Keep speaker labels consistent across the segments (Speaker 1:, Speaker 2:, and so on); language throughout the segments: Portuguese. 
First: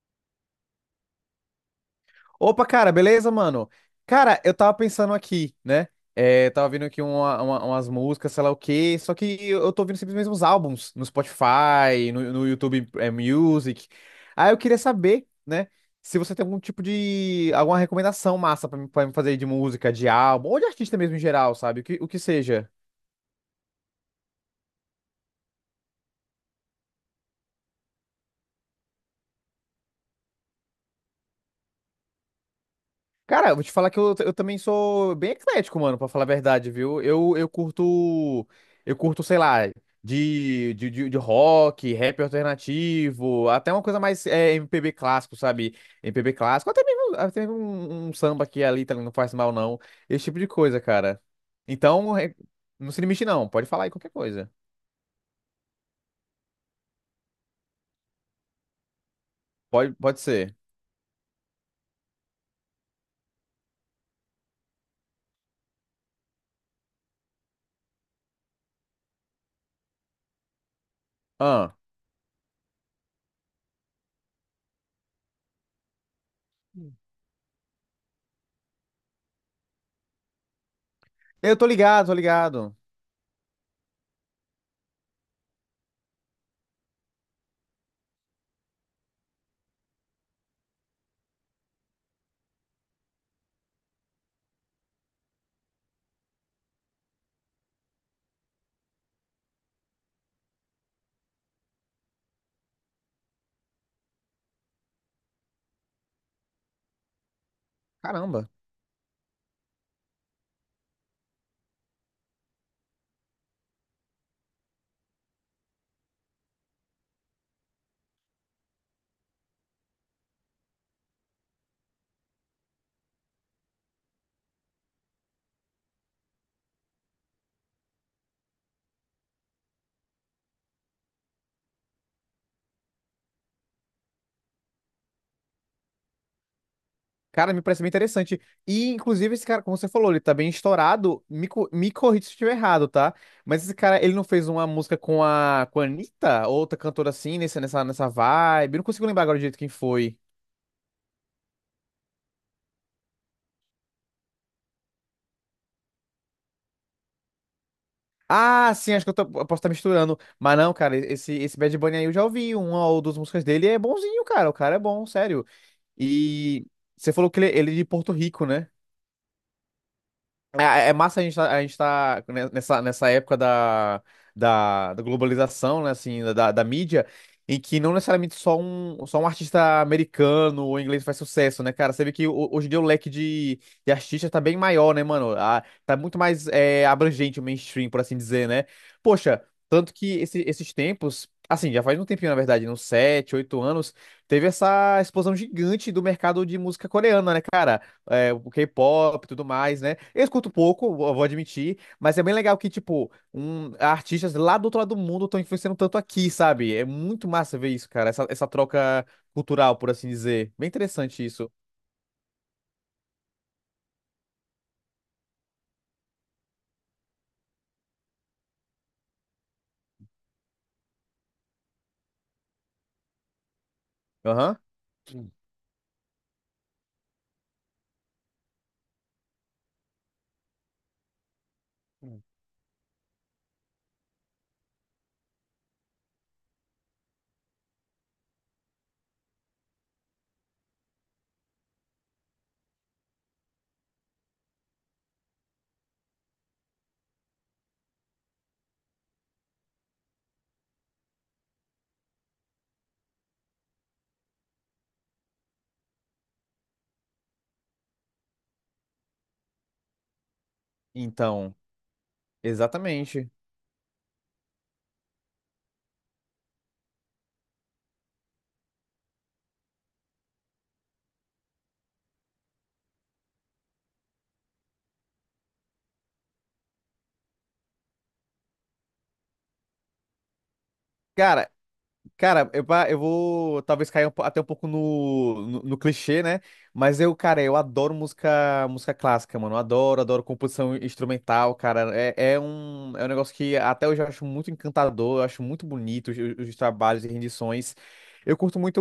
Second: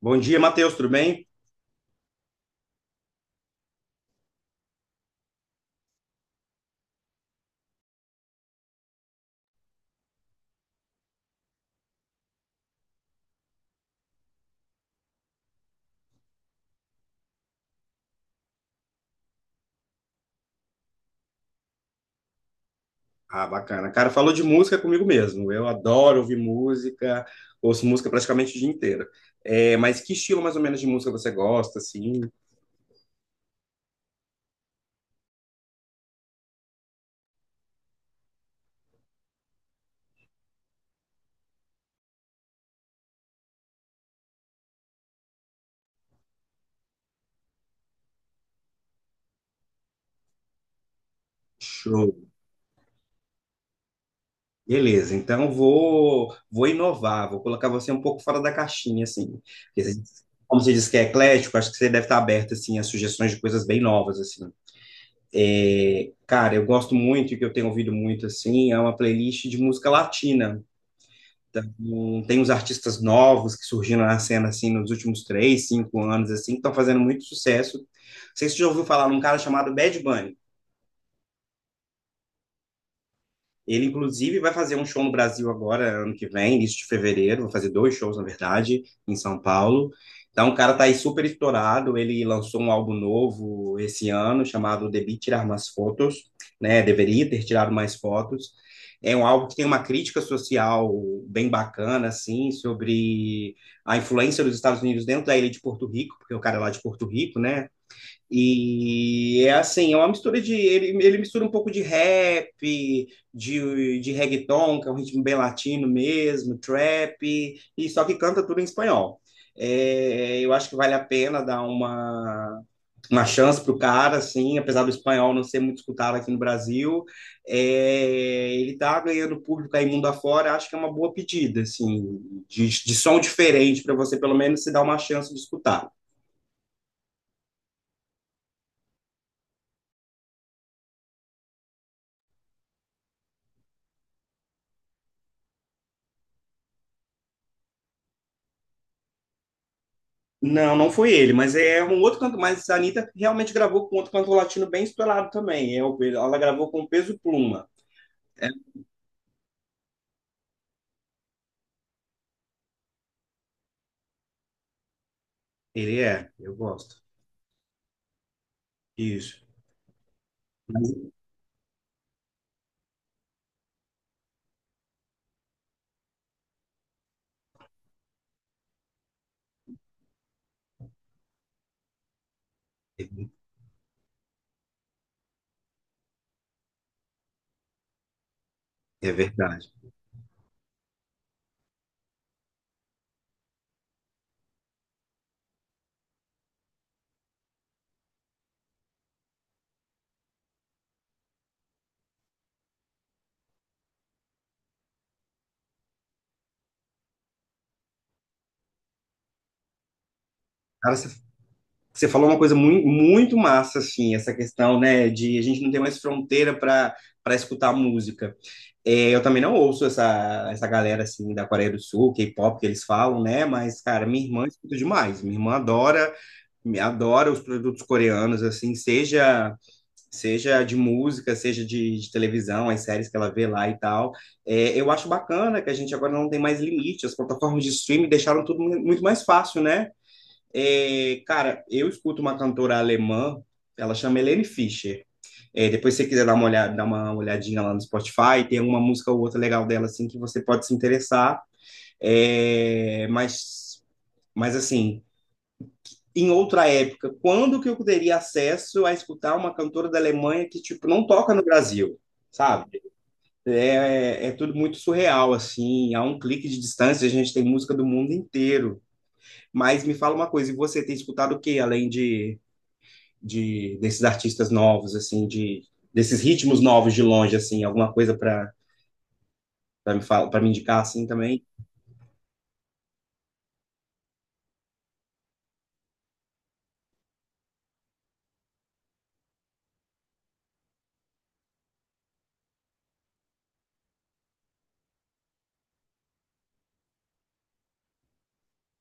Speaker 1: Bom dia, Matheus, tudo bem?
Speaker 2: Opa, cara, beleza, mano? Cara, eu tava pensando aqui, né? É, tava vendo aqui umas músicas, sei lá o quê, só que eu tô ouvindo sempre os mesmos álbuns no Spotify, no YouTube Music. Aí eu queria saber, né, se você tem algum tipo de, alguma recomendação massa pra me fazer, de música, de álbum, ou de artista mesmo em geral, sabe? O que seja.
Speaker 1: Ah, bacana. Cara, falou de música comigo mesmo. Eu adoro ouvir música, ouço música praticamente o dia inteiro. É, mas que estilo mais ou menos de música você gosta, assim?
Speaker 2: Cara, eu vou te falar que eu também sou bem eclético, mano, pra falar a verdade, viu? Eu curto, sei lá, de rock, rap alternativo, até uma coisa mais MPB clássico, sabe? MPB clássico, até mesmo, até mesmo um samba que ali também não faz mal, não. Esse tipo de coisa, cara.
Speaker 1: Show.
Speaker 2: Então, não se limite, não. Pode falar aí qualquer coisa.
Speaker 1: Beleza, então vou inovar, vou colocar você um pouco fora da caixinha, assim. Porque
Speaker 2: Pode,
Speaker 1: você-
Speaker 2: pode ser.
Speaker 1: Como você disse que é eclético, acho que você deve estar aberto, assim, a sugestões de coisas bem novas, assim. É, cara, eu gosto muito, e que eu tenho ouvido muito, assim, é uma playlist de música latina.
Speaker 2: Ah,
Speaker 1: Então, tem uns artistas novos que surgiram na cena assim nos últimos três, cinco anos assim, que estão fazendo muito sucesso. Não sei se você já ouviu falar num cara chamado Bad Bunny.
Speaker 2: eu tô ligado, tô ligado.
Speaker 1: Ele, inclusive, vai fazer um show no Brasil agora, ano que vem, início de fevereiro. Vai fazer dois shows, na verdade, em São Paulo. Então, o cara tá aí super estourado. Ele lançou um álbum novo esse ano, chamado Devi Tirar Mais Fotos, né? Deveria ter tirado mais fotos. É um álbum que tem uma crítica social bem bacana, assim, sobre a influência dos Estados Unidos dentro da ilha de Porto Rico, porque o cara é lá de Porto Rico, né?
Speaker 2: Caramba.
Speaker 1: E é assim, é uma mistura de. Ele mistura um pouco de rap, de reggaeton, que é um ritmo bem latino mesmo, trap, e só que canta tudo em espanhol. É, eu acho que vale a pena dar uma chance pro cara, assim, apesar do espanhol não ser muito escutado aqui no Brasil. É, ele tá ganhando público aí mundo afora, acho que é uma boa pedida, assim, de som diferente para você pelo menos se dar uma chance de escutar.
Speaker 2: Cara, me parece bem interessante. E, inclusive, esse cara, como você falou, ele tá bem estourado. Me corrija se eu estiver errado, tá? Mas esse cara, ele não fez uma música com a Anitta? Outra cantora assim, nessa vibe? Eu não consigo lembrar agora direito quem foi.
Speaker 1: Não, não foi ele, mas é um outro canto, mas a Anitta realmente gravou com outro cantor latino bem estourado também. É, ela gravou com o Peso Pluma. É,
Speaker 2: Ah, sim, acho que eu posso estar misturando. Mas não, cara, esse Bad Bunny aí eu já ouvi uma ou duas músicas dele. É bonzinho, cara. O cara é bom, sério.
Speaker 1: ele é, eu
Speaker 2: E
Speaker 1: gosto.
Speaker 2: você falou que ele é de Porto Rico, né?
Speaker 1: Isso.
Speaker 2: É
Speaker 1: Mas-
Speaker 2: massa, a gente tá ne- nessa, nessa época da, da globalização, né, assim, da mídia, em que não necessariamente só um artista americano ou inglês faz sucesso, né, cara? Você vê que hoje em dia o
Speaker 1: É
Speaker 2: leque de artistas tá bem maior, né, mano? Tá muito mais abrangente o mainstream, por assim dizer, né?
Speaker 1: é
Speaker 2: Poxa,
Speaker 1: verdade.
Speaker 2: tanto que esses tempos, assim, já faz um tempinho, na verdade, né, uns 7, 8 anos, teve essa explosão gigante do mercado de música coreana, né, cara? O K-pop e tudo mais, né? Eu escuto pouco, eu vou admitir, mas é bem legal que, tipo, artistas lá do outro lado do mundo estão influenciando tanto aqui, sabe? É muito massa ver isso, cara, essa troca cultural, por assim dizer. Bem
Speaker 1: Cara, você
Speaker 2: interessante isso.
Speaker 1: você falou uma coisa muito, muito massa, assim, essa questão, né, de a gente não ter mais fronteira para para escutar música. É, eu também não ouço essa, essa galera, assim, da Coreia do Sul, K-pop que eles falam, né, mas, cara, minha irmã
Speaker 2: Aham.
Speaker 1: escuta demais.
Speaker 2: Hum,
Speaker 1: Minha irmã adora, me adora os produtos coreanos, assim, seja seja de música, seja de
Speaker 2: hum.
Speaker 1: televisão, as séries que ela vê lá e tal. É, eu acho bacana que a gente agora não tem mais limite, as plataformas de streaming deixaram tudo muito mais fácil, né? É, cara, eu escuto uma cantora alemã, ela chama Helene Fischer. É, depois, se você quiser dar uma olhada, dar uma olhadinha lá no Spotify, tem uma música ou outra legal dela, assim, que você pode se interessar. É, mas assim, em outra época, quando que eu teria acesso a escutar uma cantora da Alemanha que, tipo, não toca no
Speaker 2: Então,
Speaker 1: Brasil, sabe?
Speaker 2: exatamente.
Speaker 1: É, é tudo muito surreal, assim, a um clique de distância a gente tem música do mundo inteiro. Mas me fala uma coisa, e você tem escutado o quê além de desses artistas novos, assim, de desses ritmos novos de longe, assim, alguma coisa para para me falar, para me indicar, assim, também?
Speaker 2: Cara. Cara, eu vou talvez cair até um pouco no clichê, né? Mas eu, cara, eu adoro música, música clássica, mano. Eu adoro composição instrumental, cara. É um negócio que até hoje eu acho muito encantador, eu acho muito bonito os trabalhos e rendições. Eu curto muito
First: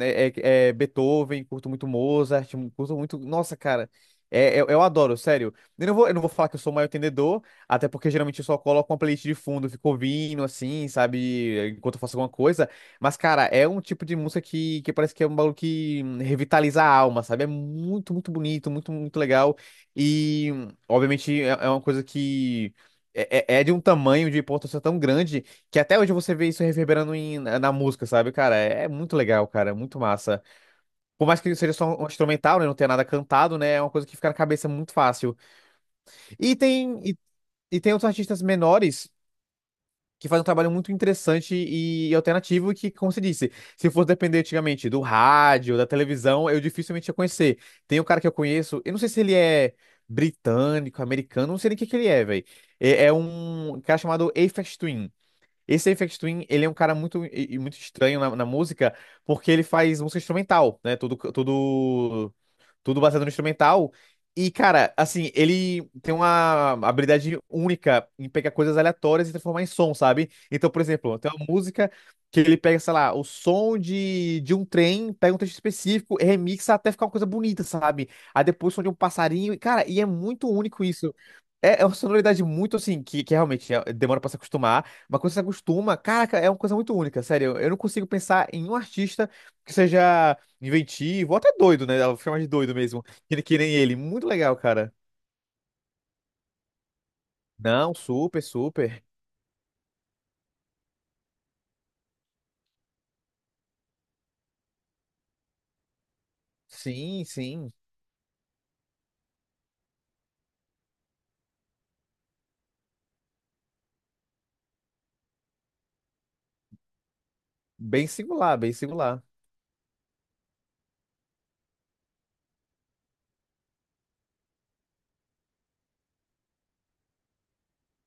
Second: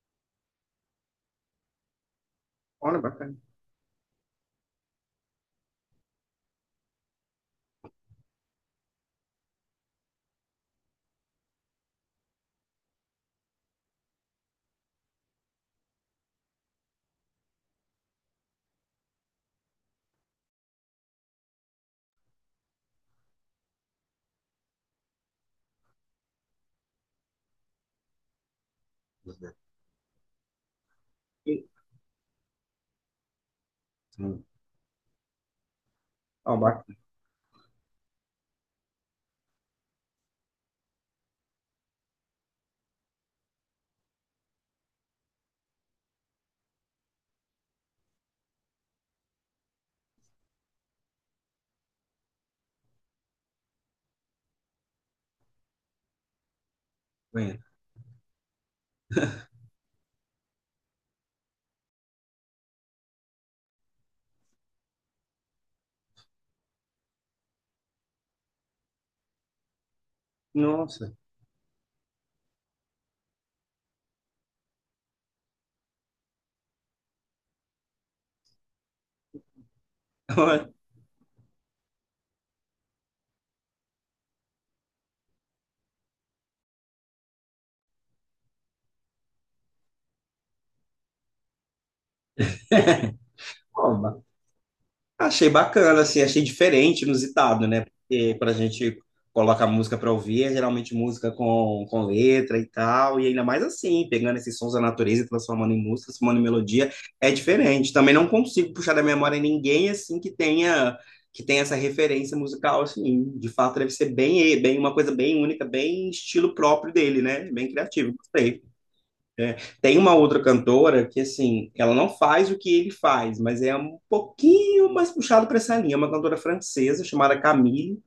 Speaker 2: Beethoven, curto muito Mozart, curto
Speaker 1: Olha,
Speaker 2: muito.
Speaker 1: bacana.
Speaker 2: Nossa, cara, eu adoro, sério. Eu não vou falar que eu sou o maior entendedor. Até porque geralmente eu só coloco uma playlist de fundo, fico ouvindo assim, sabe? Enquanto eu faço alguma coisa. Mas, cara, é um tipo de música que parece que é um bagulho que revitaliza a alma, sabe? É muito, muito bonito, muito, muito legal. E, obviamente, é uma coisa que é de um tamanho, de importância tão grande, que até hoje você vê isso reverberando na música, sabe? Cara, é muito legal, cara, é muito massa. Por mais que seja só um instrumental, né? Não tenha nada cantado, né? É uma coisa que fica na
Speaker 1: Hum.
Speaker 2: cabeça muito fácil. E
Speaker 1: Ó,
Speaker 2: tem. e e tem outros artistas menores que faz um trabalho muito interessante e alternativo que, como você disse, se fosse depender antigamente do rádio, da televisão, eu dificilmente ia conhecer. Tem um cara que eu conheço, eu não sei se ele é britânico, americano, não sei nem o que que ele é, velho. É um cara chamado Aphex Twin. Esse Aphex Twin, ele é um cara muito, e
Speaker 1: bacana.
Speaker 2: muito estranho na música, porque ele faz música instrumental, né? Tudo baseado no instrumental. E, cara, assim, ele tem uma habilidade única em pegar coisas aleatórias e transformar em som, sabe? Então, por
Speaker 1: Nossa.
Speaker 2: exemplo, tem uma música que ele pega, sei lá, o som de um trem, pega um trecho específico, remixa até ficar uma coisa bonita, sabe? Aí depois o som de um passarinho, e, cara, e é muito único isso. É uma sonoridade muito assim, que realmente demora pra se acostumar, mas quando você se acostuma, caraca, é uma coisa muito única, sério. Eu não consigo pensar em um artista que seja inventivo, até doido, né? Dá pra chamar de doido mesmo. Que nem ele.
Speaker 1: Ó,
Speaker 2: Muito legal, cara.
Speaker 1: achei bacana, assim, achei diferente, inusitado, né?
Speaker 2: Não,
Speaker 1: Porque
Speaker 2: super,
Speaker 1: quando a gente
Speaker 2: super.
Speaker 1: coloca música para ouvir, é geralmente música com letra e tal, e ainda mais assim, pegando esses sons da natureza e transformando em música, transformando em melodia,
Speaker 2: Sim,
Speaker 1: é
Speaker 2: sim.
Speaker 1: diferente. Também não consigo puxar da memória ninguém, assim, que tenha essa referência musical, assim. De fato, deve ser bem, bem uma coisa bem única, bem estilo próprio dele, né? Bem
Speaker 2: Bem
Speaker 1: criativo,
Speaker 2: singular,
Speaker 1: gostei.
Speaker 2: bem singular.
Speaker 1: Tem uma outra cantora que, assim, ela não faz o que ele faz, mas é um pouquinho mais puxado para essa linha. É uma cantora francesa chamada Camille.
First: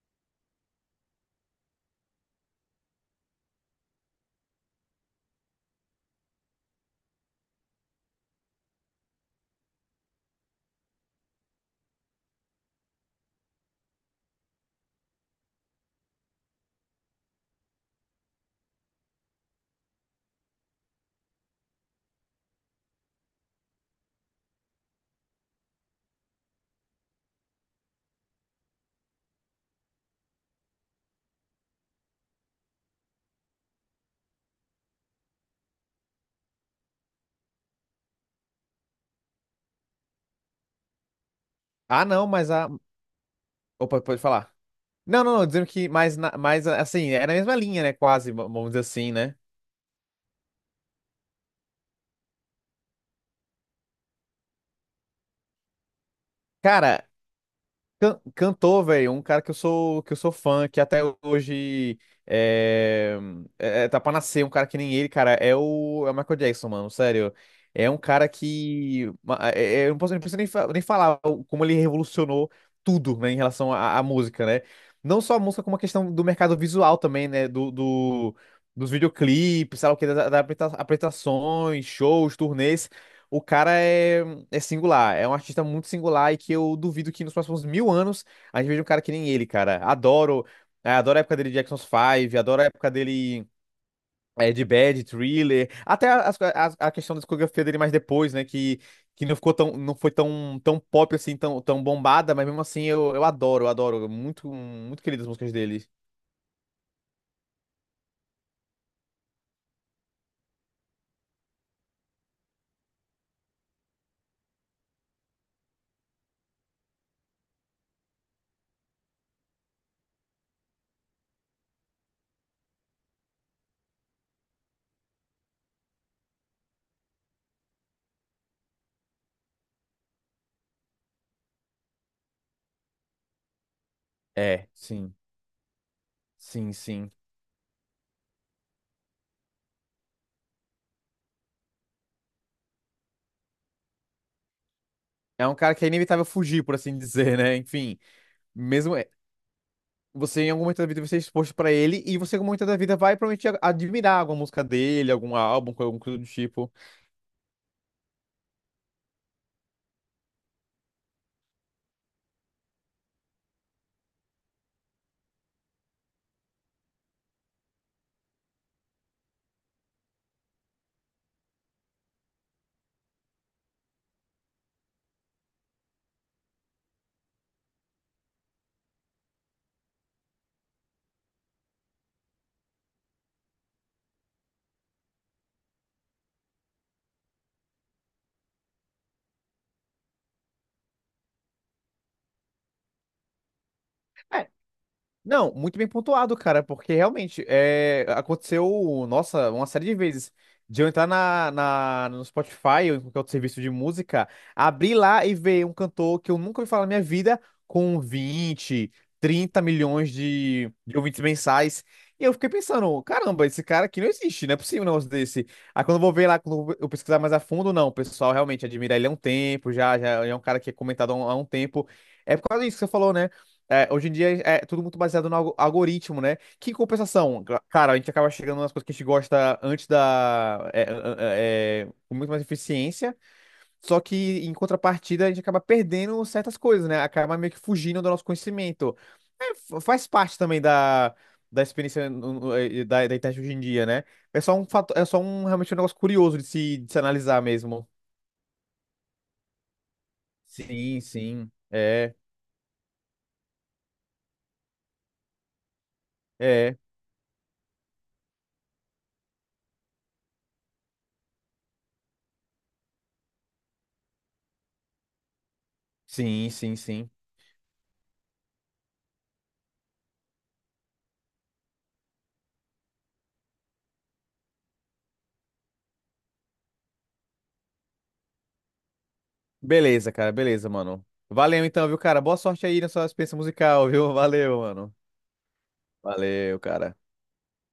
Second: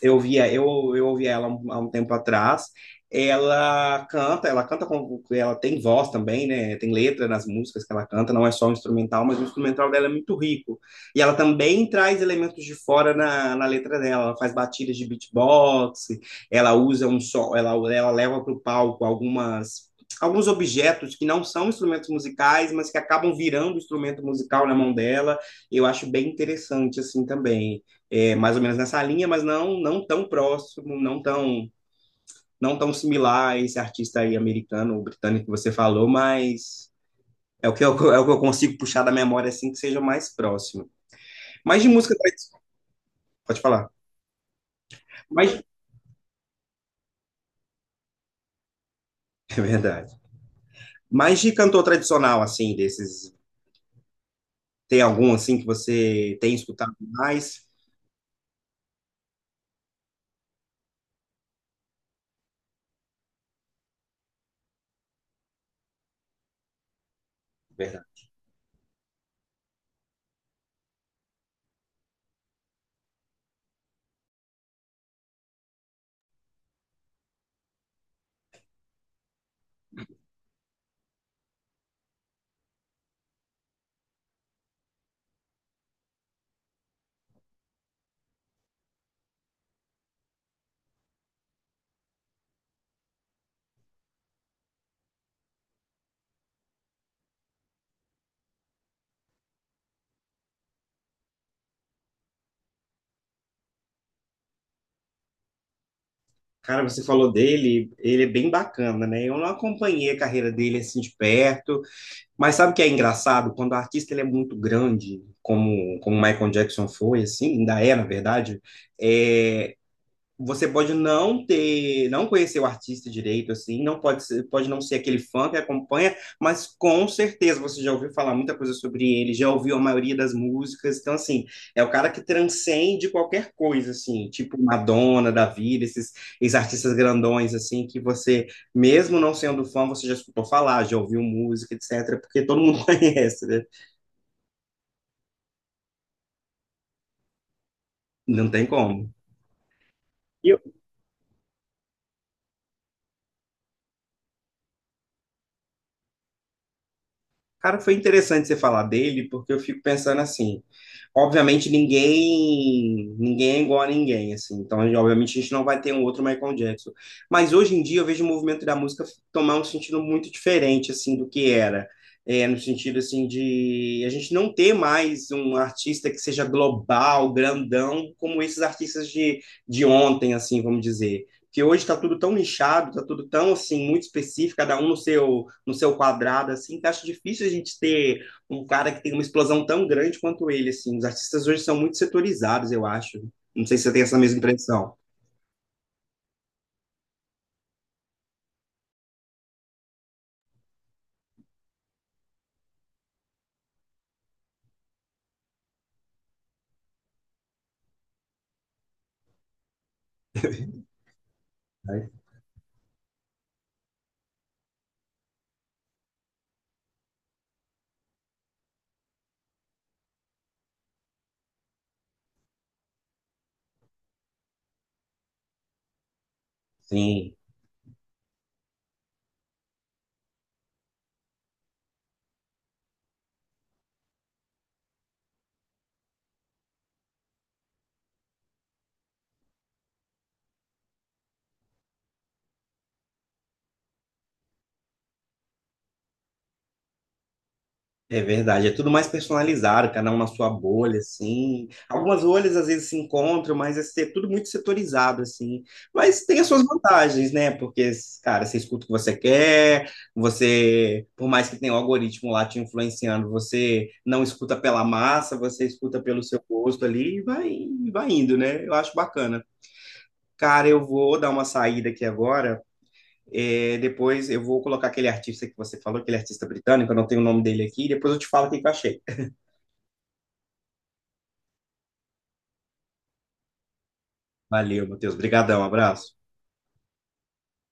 Speaker 1: Eu via, eu ouvia ela há um tempo atrás. Ela canta com, ela tem voz também, né? Tem letra nas músicas que ela canta, não é só um instrumental, mas o instrumental dela é muito rico. E ela também traz elementos de fora na, na letra dela. Ela faz batidas de beatbox, ela usa um som, ela leva para o palco algumas alguns objetos que não são instrumentos musicais, mas que acabam virando instrumento musical na mão dela. Eu acho bem interessante assim também é, mais ou menos nessa linha, mas não não tão próximo, não tão não tão similar a esse artista aí americano ou britânico que você falou, mas é o que eu, é o que eu consigo puxar da memória assim que seja mais próximo. Mas de
Speaker 2: Ah,
Speaker 1: música
Speaker 2: não, mas
Speaker 1: tradicional,
Speaker 2: a.
Speaker 1: pode falar.
Speaker 2: Opa, pode falar. Não, não, não,
Speaker 1: Mas
Speaker 2: dizendo que mais, mais assim, é na mesma linha, né? Quase, vamos dizer assim, né?
Speaker 1: é verdade. Mas de cantor tradicional assim desses, tem algum assim que você tem escutado
Speaker 2: Cara,
Speaker 1: mais?
Speaker 2: Cantor, velho, um cara que eu sou fã, que até hoje eh, tá pra nascer, um cara que nem ele, cara, é o Michael Jackson, mano, sério. É um
Speaker 1: Verdade.
Speaker 2: cara que. Eu não posso, não preciso nem, nem falar como ele revolucionou tudo, né, em relação à música, né? Não só a música, como a questão do mercado visual também, né? Dos videoclipes, sabe o que, das apresentações, shows, turnês. O cara é singular, é um artista muito singular e que eu duvido que nos próximos mil anos a gente veja um cara que nem ele, cara. Adoro a época dele de Jackson 5, adoro a época dele de Bad, Thriller, até a questão da discografia dele mais depois, né, que não ficou tão, não foi tão, tão pop assim, tão, tão bombada, mas mesmo assim eu adoro, muito, muito querido as músicas dele.
Speaker 1: Cara, você falou dele, ele é bem bacana, né? Eu não acompanhei a carreira dele assim de perto. Mas sabe o que é engraçado? Quando o artista ele é muito grande, como como Michael Jackson foi, assim, ainda é, na verdade, é, você pode não ter, não conhecer o artista direito, assim, não pode ser, pode não ser aquele fã que acompanha, mas com certeza você já ouviu falar muita coisa sobre ele, já ouviu a maioria das músicas, então, assim, é o cara que transcende qualquer coisa, assim, tipo
Speaker 2: É, sim,
Speaker 1: Madonna, da vida, esses, esses
Speaker 2: sim,
Speaker 1: artistas
Speaker 2: sim.
Speaker 1: grandões, assim, que você, mesmo não sendo fã, você já escutou falar, já ouviu música, etc., porque todo mundo conhece, né?
Speaker 2: É um cara que é inevitável fugir, por assim dizer, né? Enfim,
Speaker 1: Não tem
Speaker 2: mesmo.
Speaker 1: como.
Speaker 2: Você, em
Speaker 1: E
Speaker 2: algum momento da vida, vai ser exposto pra ele e você, em algum momento da vida, vai provavelmente admirar alguma música dele, algum álbum, alguma coisa do tipo.
Speaker 1: cara, foi interessante você falar dele, porque eu fico pensando assim, obviamente ninguém, ninguém é igual a ninguém, assim, então obviamente a gente não vai ter um outro Michael Jackson, mas hoje em dia eu vejo o movimento da música tomar um sentido muito diferente, assim, do que era, é, no sentido, assim, de a gente não ter mais um artista que seja global, grandão, como esses artistas de ontem, assim, vamos dizer, que hoje está tudo tão nichado, está tudo tão assim muito específico, cada um no seu no seu quadrado, assim, que acho difícil a gente ter um cara que tem uma explosão tão grande quanto ele, assim. Os artistas hoje são muito setorizados, eu acho. Não sei se você tem essa mesma impressão.
Speaker 2: Não, muito bem pontuado, cara, porque realmente aconteceu, nossa, uma série de vezes de eu entrar no Spotify ou em qualquer outro serviço de música, abrir lá e ver um cantor que eu nunca ouvi falar na minha vida com 20, 30 milhões de ouvintes mensais. E eu fiquei pensando, caramba, esse cara aqui não existe, não é possível um negócio desse. Aí quando eu vou ver lá, quando eu pesquisar mais a fundo, não, o pessoal realmente admira ele há um tempo, já, já é um cara que é comentado há um tempo. É por causa disso que você falou, né? É, hoje em dia é tudo muito baseado no algoritmo, né? Que em
Speaker 1: Sim.
Speaker 2: compensação, cara, a gente acaba chegando nas coisas que a gente gosta antes da. É, é, é, com muito mais eficiência, só que em contrapartida a gente acaba perdendo certas coisas, né? Acaba meio que fugindo do nosso conhecimento. É, faz parte também da, da, experiência da internet hoje em dia, né? É só um realmente um negócio curioso de se analisar mesmo.
Speaker 1: É verdade, é tudo mais personalizado, cada um na sua bolha,
Speaker 2: Sim, sim.
Speaker 1: assim.
Speaker 2: É,
Speaker 1: Algumas bolhas às vezes se encontram, mas é tudo muito setorizado, assim. Mas tem as suas
Speaker 2: é.
Speaker 1: vantagens, né? Porque, cara, você escuta o que você quer, você, por mais que tenha um algoritmo lá te influenciando, você não escuta pela massa, você escuta pelo seu
Speaker 2: Sim, sim,
Speaker 1: gosto
Speaker 2: sim.
Speaker 1: ali e vai indo, né? Eu acho bacana. Cara, eu vou dar uma saída aqui agora. É, depois eu vou colocar aquele artista que você falou, aquele artista britânico, eu não tenho o nome dele aqui, depois eu te falo o que eu achei.
Speaker 2: Beleza, cara, beleza, mano. Valeu então, viu, cara? Boa sorte aí na sua experiência musical, viu? Valeu,
Speaker 1: Valeu,
Speaker 2: mano.
Speaker 1: Matheus. Obrigadão, abraço.
Speaker 2: Valeu, cara.